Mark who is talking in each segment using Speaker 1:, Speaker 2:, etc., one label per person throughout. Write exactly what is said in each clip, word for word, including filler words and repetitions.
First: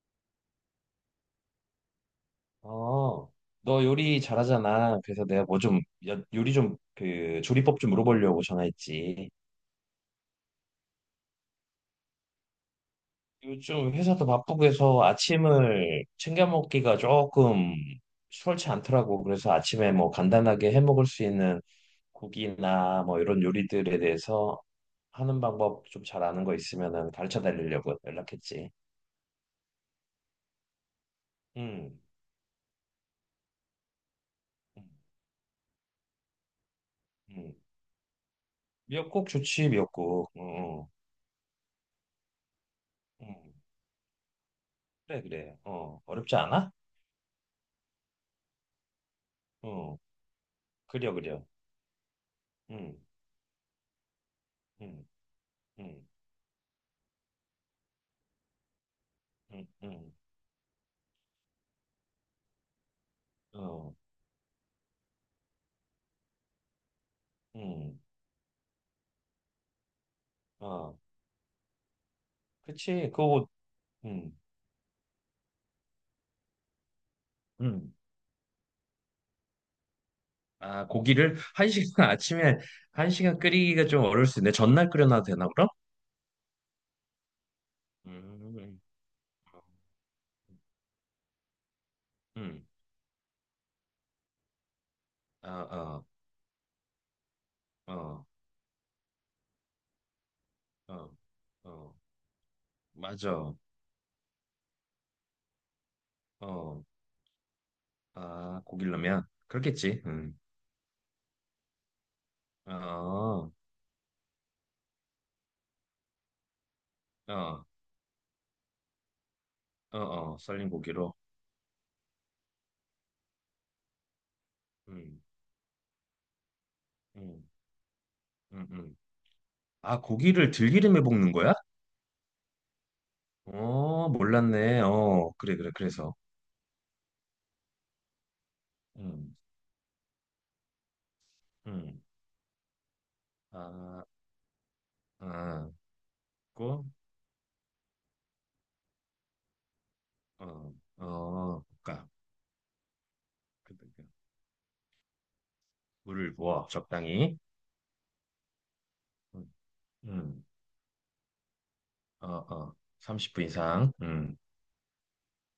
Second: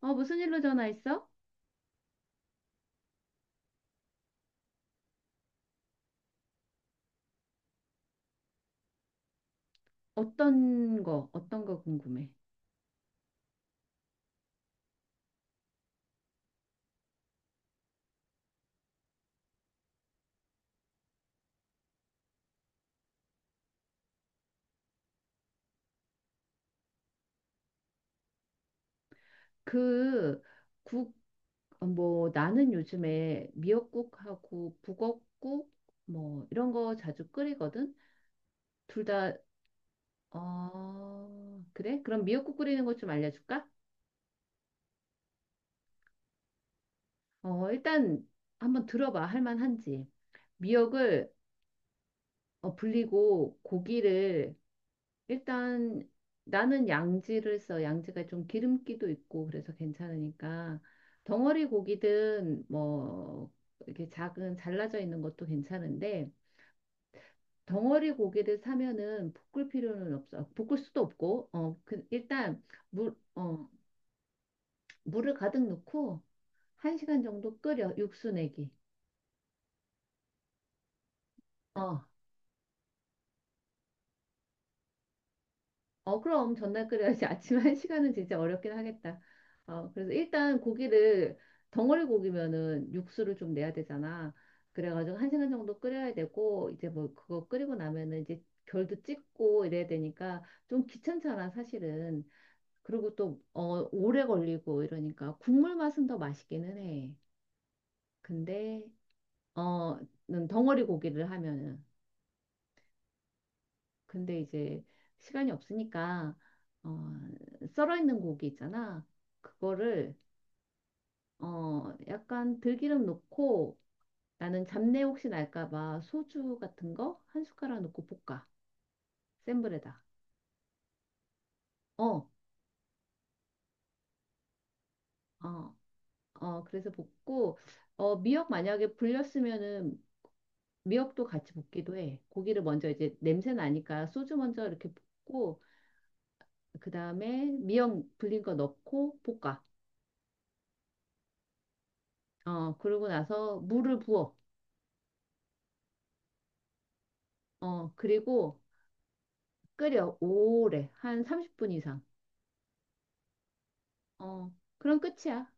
Speaker 1: 어, 무슨 일로 전화했어?
Speaker 2: 어, 너 요리 잘하잖아. 그래서 내가 뭐 좀, 여- 요리 좀, 그, 조리법 좀 물어보려고 전화했지.
Speaker 1: 어떤 거, 어떤 거 궁금해.
Speaker 2: 요즘 회사도 바쁘고 해서 아침을 챙겨 먹기가 조금 수월치 않더라고. 그래서 아침에 뭐 간단하게 해 먹을 수 있는 국이나 뭐 이런 요리들에 대해서 하는 방법 좀 잘 아는 거 있으면은 가르쳐 달리려고 연락했지.
Speaker 1: 그, 국, 어,
Speaker 2: 음.
Speaker 1: 뭐, 나는 요즘에 미역국하고
Speaker 2: 음.
Speaker 1: 북엇국, 뭐, 이런 거 자주
Speaker 2: 음.
Speaker 1: 끓이거든? 둘
Speaker 2: 미역국
Speaker 1: 다,
Speaker 2: 좋지, 미역국. 응, 응.
Speaker 1: 어, 그래? 그럼 미역국 끓이는 것 좀
Speaker 2: 응.
Speaker 1: 알려줄까?
Speaker 2: 그래, 그래. 어, 어렵지 않아?
Speaker 1: 어, 일단 한번 들어봐. 할
Speaker 2: 어,
Speaker 1: 만한지.
Speaker 2: 그려,
Speaker 1: 미역을
Speaker 2: 그려.
Speaker 1: 어,
Speaker 2: 음.
Speaker 1: 불리고 고기를
Speaker 2: 음.
Speaker 1: 일단
Speaker 2: 음.
Speaker 1: 나는 양지를 써. 양지가 좀 기름기도 있고
Speaker 2: 음.
Speaker 1: 그래서
Speaker 2: 음.
Speaker 1: 괜찮으니까 덩어리 고기든 뭐
Speaker 2: 어.
Speaker 1: 이렇게 작은 잘라져 있는 것도 괜찮은데
Speaker 2: 음.
Speaker 1: 덩어리 고기를 사면은 볶을 필요는 없어. 볶을
Speaker 2: 어,
Speaker 1: 수도 없고 어 그, 일단
Speaker 2: 그치,
Speaker 1: 물
Speaker 2: 그거.
Speaker 1: 어
Speaker 2: 음.
Speaker 1: 물을 가득 넣고 한 시간 정도 끓여
Speaker 2: 음.
Speaker 1: 육수 내기.
Speaker 2: 아, 고기를 한
Speaker 1: 어.
Speaker 2: 시간 아침에 한 시간 끓이기가 좀 어려울 수 있는데 전날 끓여놔도 되나 그럼?
Speaker 1: 어, 그럼 전날 끓여야지. 아침 한 시간은 진짜 어렵긴
Speaker 2: 음.
Speaker 1: 하겠다. 어, 그래서 일단 고기를 덩어리
Speaker 2: 음.
Speaker 1: 고기면은 육수를 좀 내야 되잖아. 그래가지고 한
Speaker 2: 아,
Speaker 1: 시간 정도
Speaker 2: 아,
Speaker 1: 끓여야 되고 이제 뭐 그거 끓이고 나면은
Speaker 2: 어,
Speaker 1: 이제 결도 찍고 이래야 되니까 좀
Speaker 2: 어,
Speaker 1: 귀찮잖아,
Speaker 2: 어,
Speaker 1: 사실은. 그리고 또
Speaker 2: 맞아.
Speaker 1: 어, 오래 걸리고 이러니까 국물 맛은 더 맛있기는
Speaker 2: 어,
Speaker 1: 해.
Speaker 2: 아,
Speaker 1: 근데
Speaker 2: 고기라면
Speaker 1: 어,
Speaker 2: 그렇겠지. 음.
Speaker 1: 는 덩어리 고기를 하면은
Speaker 2: 어, 어,
Speaker 1: 근데 이제 시간이 없으니까 어,
Speaker 2: 어,
Speaker 1: 썰어 있는 고기 있잖아. 그거를
Speaker 2: 어, 썰린 고기로.
Speaker 1: 어, 약간 들기름 넣고 나는 잡내
Speaker 2: 음.
Speaker 1: 혹시 날까 봐 소주 같은 거 한
Speaker 2: 음.
Speaker 1: 숟가락 넣고 볶아.
Speaker 2: 음. 음.
Speaker 1: 센
Speaker 2: 아,
Speaker 1: 불에다.
Speaker 2: 고기를 들기름에 볶는 거야?
Speaker 1: 어,
Speaker 2: 어, 몰랐네. 어, 그래, 그래,
Speaker 1: 어,
Speaker 2: 그래서.
Speaker 1: 어. 그래서 볶고 어, 미역 만약에
Speaker 2: 음.
Speaker 1: 불렸으면은 미역도 같이 볶기도
Speaker 2: 음.
Speaker 1: 해. 고기를 먼저 이제 냄새
Speaker 2: 아,
Speaker 1: 나니까 소주 먼저 이렇게 볶고
Speaker 2: 아, 고,
Speaker 1: 그다음에 미역 불린 거 넣고 볶아.
Speaker 2: 어, 어, 그까
Speaker 1: 어, 그러고 나서
Speaker 2: 그, 그,
Speaker 1: 물을
Speaker 2: 그.
Speaker 1: 부어.
Speaker 2: 물을 부어, 적당히.
Speaker 1: 어, 그리고
Speaker 2: 음.
Speaker 1: 끓여
Speaker 2: 음.
Speaker 1: 오래 한 삼십 분 이상.
Speaker 2: 어, 어, 삼십 분 이상. 음.
Speaker 1: 어, 그럼 끝이야.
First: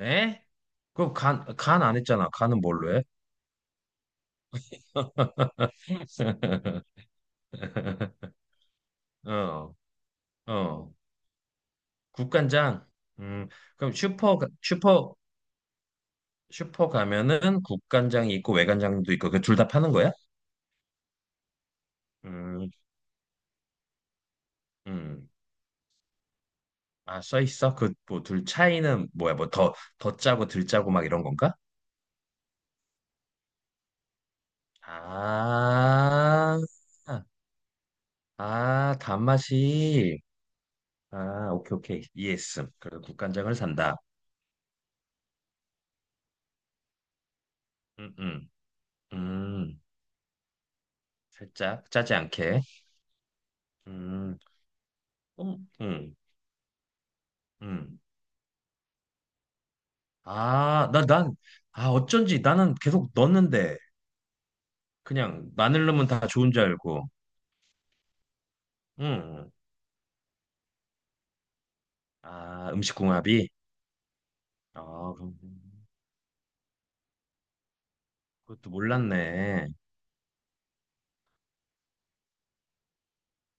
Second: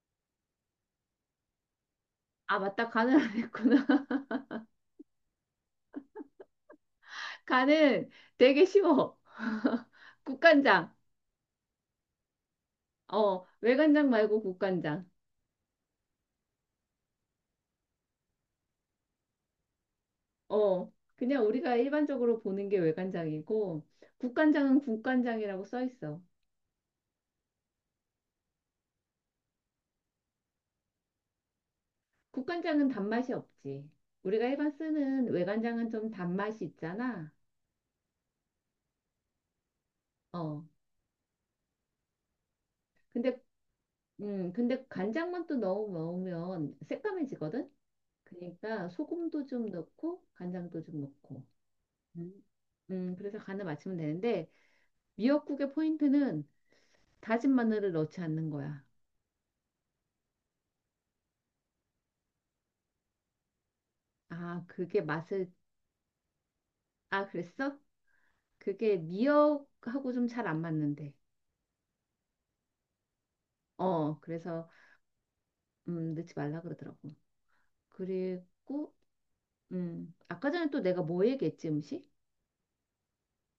Speaker 2: 에? 그럼 간, 간 안 했잖아.
Speaker 1: 아,
Speaker 2: 간은
Speaker 1: 맞다.
Speaker 2: 뭘로 해?
Speaker 1: 간을 안 했구나. 간은 되게 쉬워.
Speaker 2: 어,
Speaker 1: 국간장.
Speaker 2: 어. 국간장.
Speaker 1: 어,
Speaker 2: 음. 그럼
Speaker 1: 외간장
Speaker 2: 슈퍼,
Speaker 1: 말고
Speaker 2: 가-
Speaker 1: 국간장.
Speaker 2: 슈퍼, 슈퍼 가면은 국간장이 있고 외간장도 있고, 그 둘 다 파는 거야?
Speaker 1: 어, 그냥 우리가 일반적으로 보는
Speaker 2: 음.
Speaker 1: 게 외간장이고 국간장은
Speaker 2: 음.
Speaker 1: 국간장이라고 써 있어.
Speaker 2: 아, 써 있어? 그, 뭐, 둘 차이는 뭐야? 뭐, 더, 더 짜고 덜 짜고 막 이런 건가?
Speaker 1: 국간장은 단맛이 없지. 우리가 일반 쓰는 외간장은 좀
Speaker 2: 아,
Speaker 1: 단맛이 있잖아.
Speaker 2: 아, 단맛이.
Speaker 1: 어,
Speaker 2: 아, 오케이, 오케이. 이해했음. 그래서
Speaker 1: 근데
Speaker 2: 국간장을 산다.
Speaker 1: 음, 근데 간장만 또 넣어 먹으면 새까매지거든.
Speaker 2: 음. 음.
Speaker 1: 그러니까 소금도 좀
Speaker 2: 음.
Speaker 1: 넣고 간장도 좀 넣고.
Speaker 2: 살짝 짜지
Speaker 1: 음.
Speaker 2: 않게.
Speaker 1: 음, 그래서 간을 맞추면
Speaker 2: 음.
Speaker 1: 되는데
Speaker 2: 음.
Speaker 1: 미역국의
Speaker 2: 음.
Speaker 1: 포인트는 다진 마늘을
Speaker 2: 음.
Speaker 1: 넣지 않는 거야.
Speaker 2: 아, 나, 난, 아, 어쩐지 나는 계속 넣었는데,
Speaker 1: 아, 그게 맛을
Speaker 2: 그냥 마늘 넣으면 다 좋은 줄 알고.
Speaker 1: 아, 그랬어? 그게
Speaker 2: 음. 음.
Speaker 1: 미역하고 좀 잘 안 맞는데.
Speaker 2: 아, 음식 궁합이?
Speaker 1: 어, 그래서
Speaker 2: 아, 그럼
Speaker 1: 음, 넣지 말라 그러더라고.
Speaker 2: 그것도
Speaker 1: 그리고
Speaker 2: 몰랐네.
Speaker 1: 음, 아까 전에 또 내가 뭐 얘기했지, 음식?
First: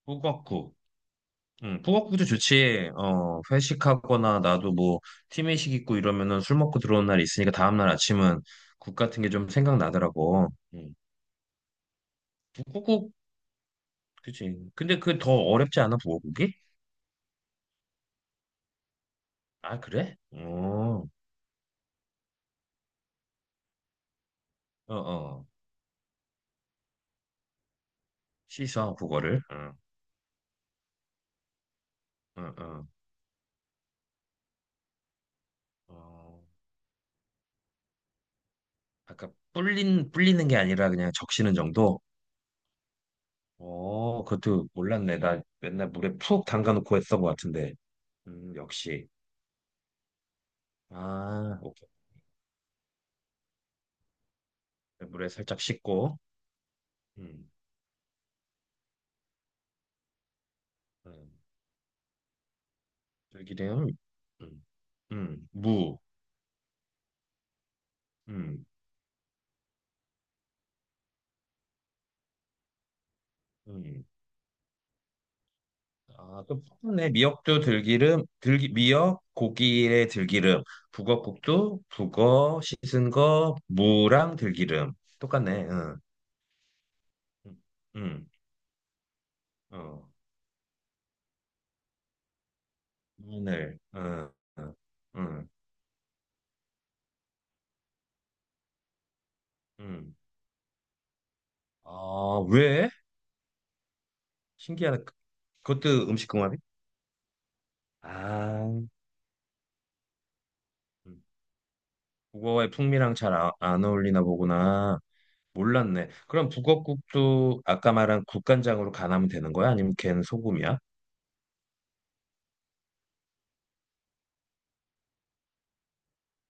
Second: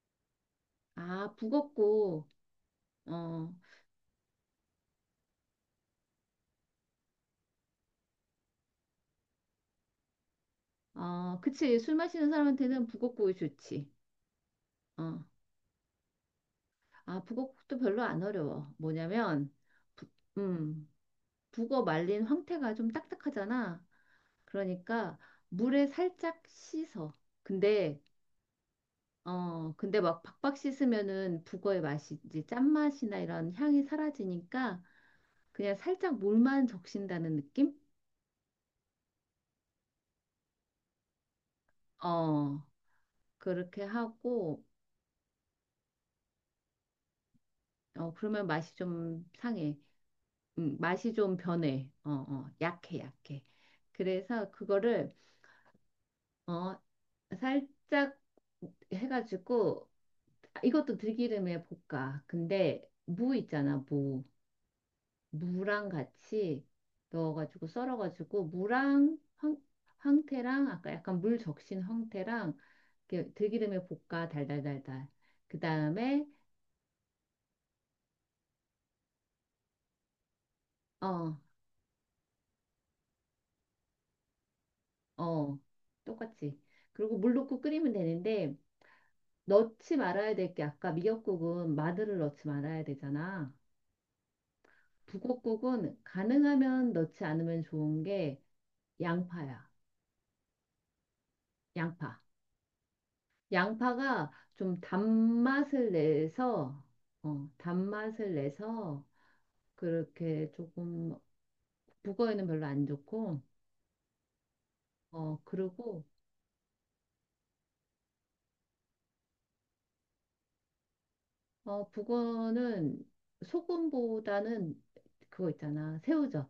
Speaker 2: 북엇국.
Speaker 1: 아,
Speaker 2: 응, 북어국도
Speaker 1: 북엇국.
Speaker 2: 좋지. 어,
Speaker 1: 어.
Speaker 2: 회식하거나 나도 뭐 팀회식 있고 이러면은 술 먹고 들어온 날이 있으니까 다음날 아침은 국 같은 게 좀 생각나더라고. 응.
Speaker 1: 어, 그치. 술 마시는 사람한테는
Speaker 2: 북어국,
Speaker 1: 북엇국이 좋지.
Speaker 2: 그치. 근데 그
Speaker 1: 어.
Speaker 2: 더 어렵지 않아, 북어국이?
Speaker 1: 아, 북어국도 별로 안 어려워. 뭐냐면,
Speaker 2: 아,
Speaker 1: 부,
Speaker 2: 그래?
Speaker 1: 음,
Speaker 2: 어,
Speaker 1: 북어 말린 황태가 좀 딱딱하잖아.
Speaker 2: 어,
Speaker 1: 그러니까
Speaker 2: 어.
Speaker 1: 물에 살짝 씻어. 근데,
Speaker 2: 씻어, 북어를.
Speaker 1: 어,
Speaker 2: 응,
Speaker 1: 근데 막 박박 씻으면은 북어의 맛이 이제
Speaker 2: 응, 응.
Speaker 1: 짠맛이나 이런 향이 사라지니까 그냥 살짝
Speaker 2: 어,
Speaker 1: 물만 적신다는 느낌?
Speaker 2: 아까 불린, 불리는 게 아니라 그냥 적시는 정도?
Speaker 1: 어, 그렇게
Speaker 2: 어,
Speaker 1: 하고,
Speaker 2: 그것도 몰랐네. 나 맨날 물에 푹 담가놓고 했던 것 같은데.
Speaker 1: 어, 그러면
Speaker 2: 음,
Speaker 1: 맛이
Speaker 2: 역시.
Speaker 1: 좀 상해. 음, 맛이 좀
Speaker 2: 아,
Speaker 1: 변해.
Speaker 2: 오케이.
Speaker 1: 어, 어, 약해, 약해. 그래서 그거를
Speaker 2: 물에 살짝 씻고.
Speaker 1: 어,
Speaker 2: 음.
Speaker 1: 살짝 해가지고 아, 이것도
Speaker 2: 음.
Speaker 1: 들기름에 볶아. 근데 무 있잖아,
Speaker 2: 들기름.
Speaker 1: 무.
Speaker 2: 음. 음.
Speaker 1: 무랑
Speaker 2: 무.
Speaker 1: 같이 넣어가지고 썰어가지고
Speaker 2: 음.
Speaker 1: 무랑 황, 황태랑 아까 약간 물 적신 황태랑 이렇게 들기름에
Speaker 2: 음.
Speaker 1: 볶아 달달달달. 그 다음에
Speaker 2: 아, 또 푸네. 미역도 들기름, 들기, 미역, 고기에 들기름,
Speaker 1: 어,
Speaker 2: 북어국도 북어 씻은 거 무랑 들기름.
Speaker 1: 어,
Speaker 2: 똑같네. 응,
Speaker 1: 똑같이. 그리고 물
Speaker 2: 응,
Speaker 1: 넣고 끓이면
Speaker 2: 응.
Speaker 1: 되는데 넣지
Speaker 2: 어,
Speaker 1: 말아야 될게 아까 미역국은 마늘을 넣지 말아야 되잖아.
Speaker 2: 마늘, 응, 응, 응.
Speaker 1: 북엇국은 가능하면 넣지 않으면 좋은 게 양파야.
Speaker 2: 응.
Speaker 1: 양파.
Speaker 2: 아, 왜?
Speaker 1: 양파가 좀
Speaker 2: 신기하네.
Speaker 1: 단맛을
Speaker 2: 그것도 음식 궁합이?
Speaker 1: 내서, 어, 단맛을
Speaker 2: 아,
Speaker 1: 내서 그렇게 조금 북어에는 별로
Speaker 2: 북어의
Speaker 1: 안
Speaker 2: 풍미랑 잘
Speaker 1: 좋고,
Speaker 2: 아, 안 어울리나 보구나.
Speaker 1: 어, 그리고,
Speaker 2: 몰랐네. 그럼 북엇국도 아까 말한 국간장으로 간하면 되는 거야? 아니면 걘 소금이야?
Speaker 1: 어, 북어는 소금보다는 그거 있잖아. 새우젓.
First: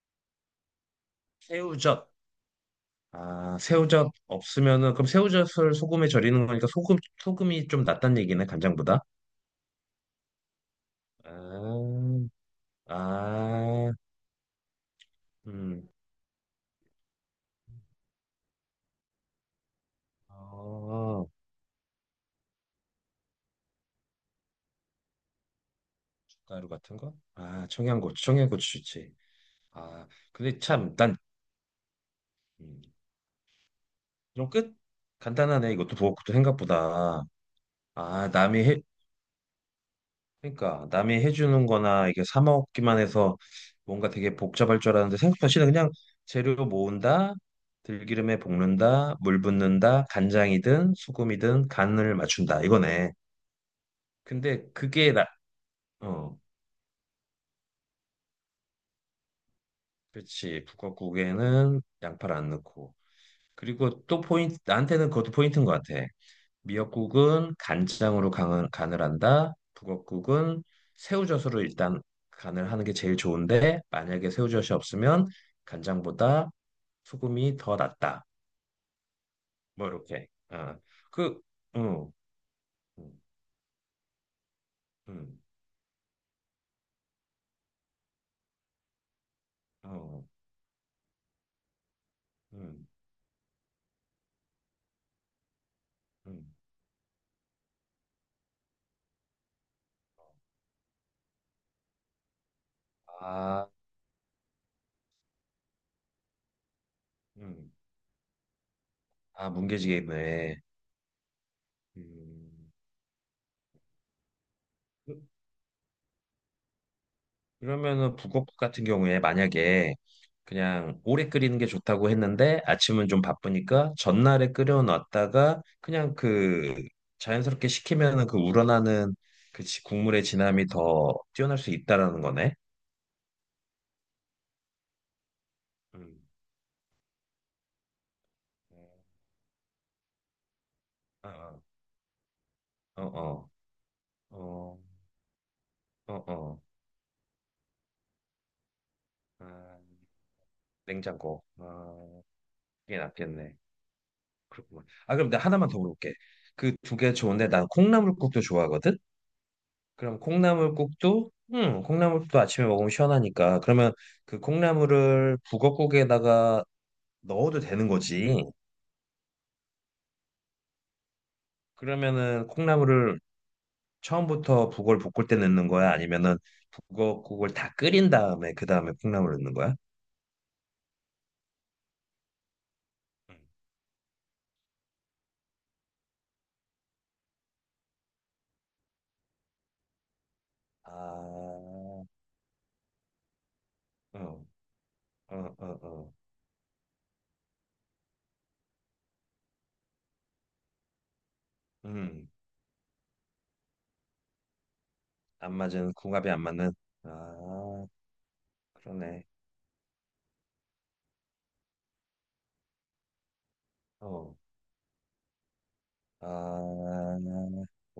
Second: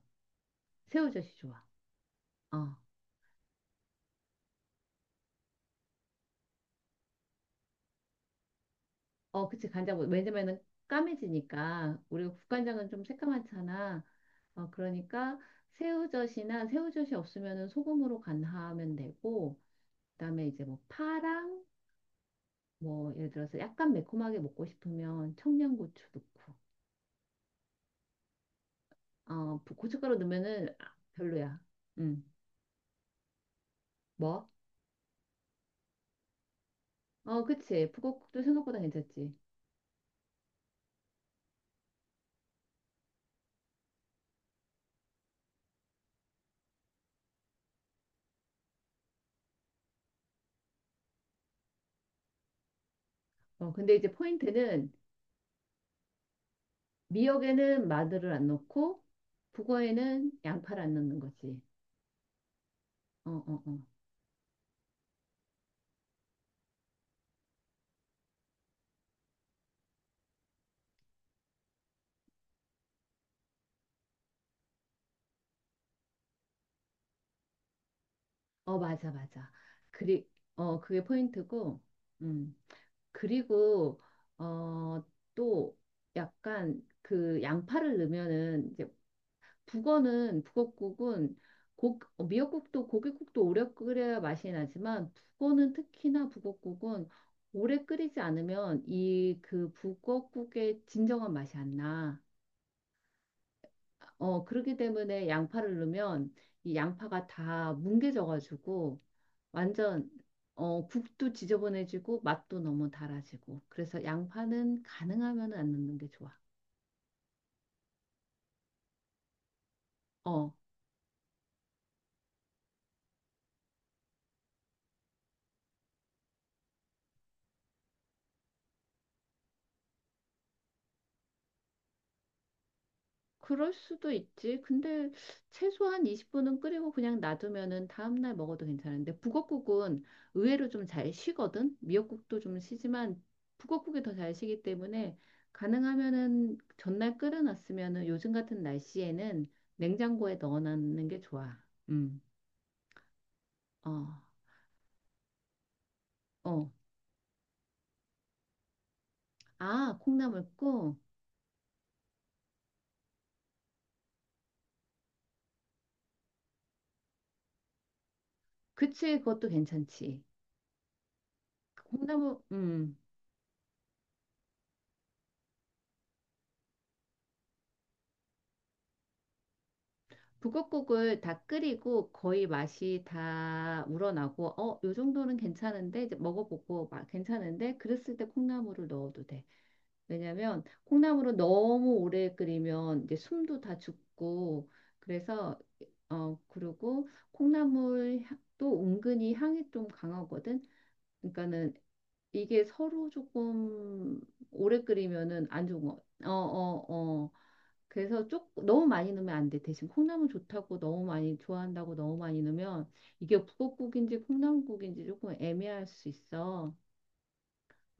Speaker 1: 새우젓이 좋아.
Speaker 2: 새우젓.
Speaker 1: 어,
Speaker 2: 아, 새우젓 없으면은 그럼 새우젓을 소금에 절이는 거니까 소금 소금이 좀 낫단 얘기네, 간장보다.
Speaker 1: 어, 그치, 간장. 뭐- 왜냐면은 까매지니까.
Speaker 2: 아,
Speaker 1: 우리가 국간장은 좀
Speaker 2: 아,
Speaker 1: 새까맣잖아. 어, 그러니까
Speaker 2: 음,
Speaker 1: 새우젓이나 새우젓이 없으면은 소금으로 간하면 되고, 그다음에 이제 뭐
Speaker 2: 어,
Speaker 1: 파랑, 뭐 예를 들어서 약간 매콤하게 먹고 싶으면 청양고추 넣고,
Speaker 2: 가루 같은 거? 아, 청양고추, 청양고추지.
Speaker 1: 어, 부-
Speaker 2: 아,
Speaker 1: 고춧가루
Speaker 2: 근데
Speaker 1: 넣으면은 아,
Speaker 2: 참, 난,
Speaker 1: 별로야. 음
Speaker 2: 음,
Speaker 1: 뭐?
Speaker 2: 그럼 끝? 간단하네, 이것도 부엌국도 생각보다.
Speaker 1: 어, 그치.
Speaker 2: 아,
Speaker 1: 북엇국도
Speaker 2: 남이
Speaker 1: 생각보다
Speaker 2: 해,
Speaker 1: 괜찮지.
Speaker 2: 그러니까 남이 해주는 거나 이게 사 먹기만 해서 뭔가 되게 복잡할 줄 알았는데 생각보다 쉬 그냥 재료 모은다, 들기름에 볶는다, 물 붓는다, 간장이든 수금이든 간을 맞춘다 이거네.
Speaker 1: 어, 근데 이제
Speaker 2: 근데
Speaker 1: 포인트는
Speaker 2: 그게 나, 어,
Speaker 1: 미역에는 마늘을 안 넣고, 북어에는
Speaker 2: 그렇지.
Speaker 1: 양파를 안 넣는 거지.
Speaker 2: 북엇국에는 양파를 안 넣고.
Speaker 1: 어, 어, 어.
Speaker 2: 그리고 또 포인트, 나한테는 그것도 포인트인 것 같아. 미역국은 간장으로 간, 간을 한다. 북엇국은 새우젓으로 일단 간을 하는 게 제일 좋은데 만약에 새우젓이 없으면 간장보다 소금이 더 낫다.
Speaker 1: 어, 맞아, 맞아.
Speaker 2: 뭐
Speaker 1: 그리,
Speaker 2: 이렇게. 어.
Speaker 1: 어, 그게
Speaker 2: 그,
Speaker 1: 포인트고,
Speaker 2: 응,
Speaker 1: 음.
Speaker 2: 응,
Speaker 1: 그리고, 어,
Speaker 2: 응,
Speaker 1: 또 약간 그 양파를 넣으면은 이제
Speaker 2: 어,
Speaker 1: 북어는, 북어국은 고, 어,
Speaker 2: 응,
Speaker 1: 미역국도 고깃국도 오래 끓여야 맛이 나지만 북어는 특히나
Speaker 2: 응.
Speaker 1: 북어국은 오래 끓이지 않으면 이 그 북어국의 진정한 맛이 안 나.
Speaker 2: 아,
Speaker 1: 어, 그렇기 때문에 양파를 넣으면 이 양파가
Speaker 2: 음,
Speaker 1: 다 뭉개져가지고
Speaker 2: 아, 뭉개지게
Speaker 1: 완전
Speaker 2: 입네.
Speaker 1: 어, 국도 지저분해지고 맛도
Speaker 2: 음.
Speaker 1: 너무 달아지고 그래서 양파는 가능하면 안 넣는 게 좋아.
Speaker 2: 그러면은 북엇 같은 경우에 만약에
Speaker 1: 어,
Speaker 2: 그냥 오래 끓이는 게 좋다고 했는데 아침은 좀 바쁘니까 전날에 끓여놨다가 그냥 그 자연스럽게 식히면은 그 우러나는 그 지- 국물의 진함이 더 뛰어날 수 있다라는 거네.
Speaker 1: 그럴 수도 있지. 근데 최소한
Speaker 2: 음.
Speaker 1: 이십 분은 끓이고 그냥 놔두면은 다음날 먹어도 괜찮은데 북엇국은 의외로 좀 잘
Speaker 2: 어,
Speaker 1: 쉬거든. 미역국도 좀
Speaker 2: 어,
Speaker 1: 쉬지만
Speaker 2: 어,
Speaker 1: 북엇국이 더 잘 쉬기
Speaker 2: 어,
Speaker 1: 때문에
Speaker 2: 어, 어.
Speaker 1: 가능하면은
Speaker 2: 어.
Speaker 1: 전날 끓여놨으면은 요즘 같은 날씨에는
Speaker 2: 아,
Speaker 1: 냉장고에 넣어놓는 게
Speaker 2: 냉장고.
Speaker 1: 좋아. 음,
Speaker 2: 아, 이게 낫겠네.
Speaker 1: 어,
Speaker 2: 그렇구만. 아, 그럼 내가 하나만 더 물어볼게.
Speaker 1: 어.
Speaker 2: 그 두 개 좋은데 난 콩나물국도 좋아하거든?
Speaker 1: 아,
Speaker 2: 그럼
Speaker 1: 콩나물국.
Speaker 2: 콩나물국도 음 콩나물국도 아침에 먹으면 시원하니까 그러면 그 콩나물을 북어국에다가 넣어도 되는 거지.
Speaker 1: 그치, 그것도 괜찮지. 콩나물,
Speaker 2: 그러면은
Speaker 1: 음.
Speaker 2: 콩나물을 처음부터 북어를 볶을 때 넣는 거야? 아니면은 북어국을 다 끓인 다음에 그 다음에 콩나물을 넣는 거야?
Speaker 1: 북엇국을 다 끓이고 거의 맛이
Speaker 2: 음.
Speaker 1: 다 우러나고, 어, 요 정도는 괜찮은데, 이제 먹어보고, 막 괜찮은데, 그랬을 때 콩나물을 넣어도 돼. 왜냐면,
Speaker 2: 아,
Speaker 1: 콩나물은 너무
Speaker 2: 어,
Speaker 1: 오래 끓이면 이제 숨도 다
Speaker 2: 어,
Speaker 1: 죽고,
Speaker 2: 어,
Speaker 1: 그래서,
Speaker 2: 어.
Speaker 1: 어, 그리고 콩나물 향도 은근히 향이 좀 강하거든. 그러니까는
Speaker 2: 음,
Speaker 1: 이게 서로 조금 오래 끓이면은
Speaker 2: 안
Speaker 1: 안 좋은
Speaker 2: 맞은
Speaker 1: 거. 어,
Speaker 2: 궁합이 안 맞는.
Speaker 1: 어, 어.
Speaker 2: 아,
Speaker 1: 그래서 조금 너무 많이
Speaker 2: 그러네.
Speaker 1: 넣으면 안 돼. 대신 콩나물 좋다고 너무 많이 좋아한다고 너무 많이 넣으면 이게 북엇국인지
Speaker 2: 어,
Speaker 1: 콩나물국인지 조금 애매할 수 있어.
Speaker 2: 아,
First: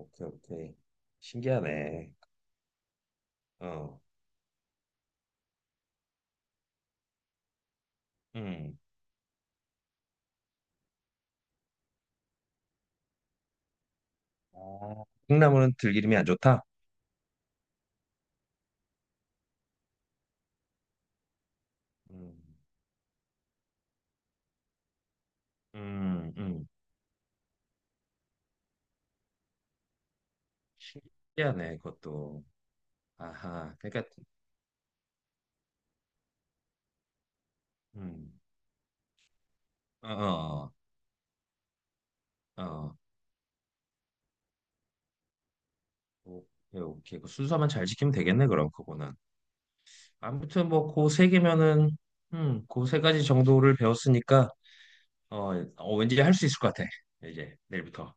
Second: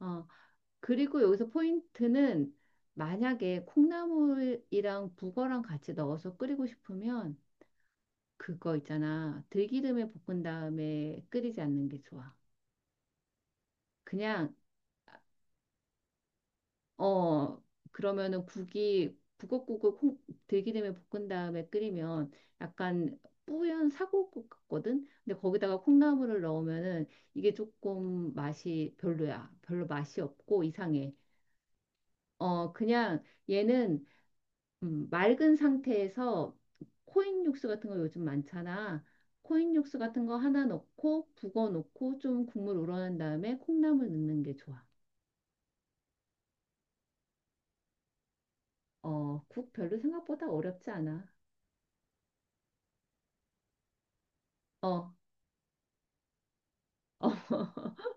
Speaker 1: 어.
Speaker 2: 오케이.
Speaker 1: 그리고 여기서
Speaker 2: 신기하네.
Speaker 1: 포인트는 만약에
Speaker 2: 어,
Speaker 1: 콩나물이랑 북어랑 같이 넣어서 끓이고 싶으면 그거
Speaker 2: 음.
Speaker 1: 있잖아. 들기름에 볶은 다음에 끓이지 않는 게 좋아. 그냥
Speaker 2: 아, 콩나물은 들기름이 안 좋다.
Speaker 1: 어, 그러면은 국이 북엇국을 콩- 들기름에 볶은 다음에 끓이면
Speaker 2: 음.
Speaker 1: 약간 뿌연 사골국 같거든? 근데 거기다가
Speaker 2: 음.
Speaker 1: 콩나물을
Speaker 2: 음.
Speaker 1: 넣으면은 이게 조금 맛이 별로야. 별로 맛이 없고 이상해.
Speaker 2: 신기하네, 그것도.
Speaker 1: 어, 그냥
Speaker 2: 아하, 그러니까,
Speaker 1: 얘는 음, 맑은 상태에서 코인 육수 같은 거 요즘
Speaker 2: 음,
Speaker 1: 많잖아. 코인 육수
Speaker 2: 어,
Speaker 1: 같은 거 하나
Speaker 2: 어,
Speaker 1: 넣고 북어 넣고 좀
Speaker 2: 어,
Speaker 1: 국물
Speaker 2: 어.
Speaker 1: 우러난 다음에 콩나물 넣는 게 좋아.
Speaker 2: 오케이, 오케이. 그 순서만 잘 지키면 되겠네, 그럼 그거는.
Speaker 1: 어, 국 별로 생각보다
Speaker 2: 아무튼
Speaker 1: 어렵지
Speaker 2: 뭐, 그
Speaker 1: 않아.
Speaker 2: 세 개면은, 음, 그 세 가지 정도를 배웠으니까,
Speaker 1: 어.
Speaker 2: 어, 어 왠지 할 수 있을 것 같아.
Speaker 1: 어,
Speaker 2: 이제 내일부터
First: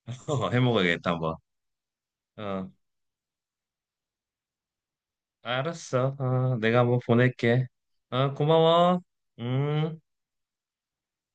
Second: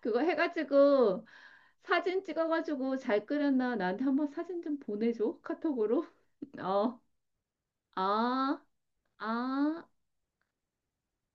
Speaker 1: 그거
Speaker 2: 어, 해먹어야겠다,
Speaker 1: 해가지고
Speaker 2: 한번.
Speaker 1: 사진
Speaker 2: 어,
Speaker 1: 찍어가지고 잘 끓였나 나한테 한번 사진 좀 보내줘 카톡으로.
Speaker 2: 알았어. 어, 내가 한번
Speaker 1: 어,
Speaker 2: 보낼게. 어,
Speaker 1: 아,
Speaker 2: 고마워.
Speaker 1: 아.
Speaker 2: 음.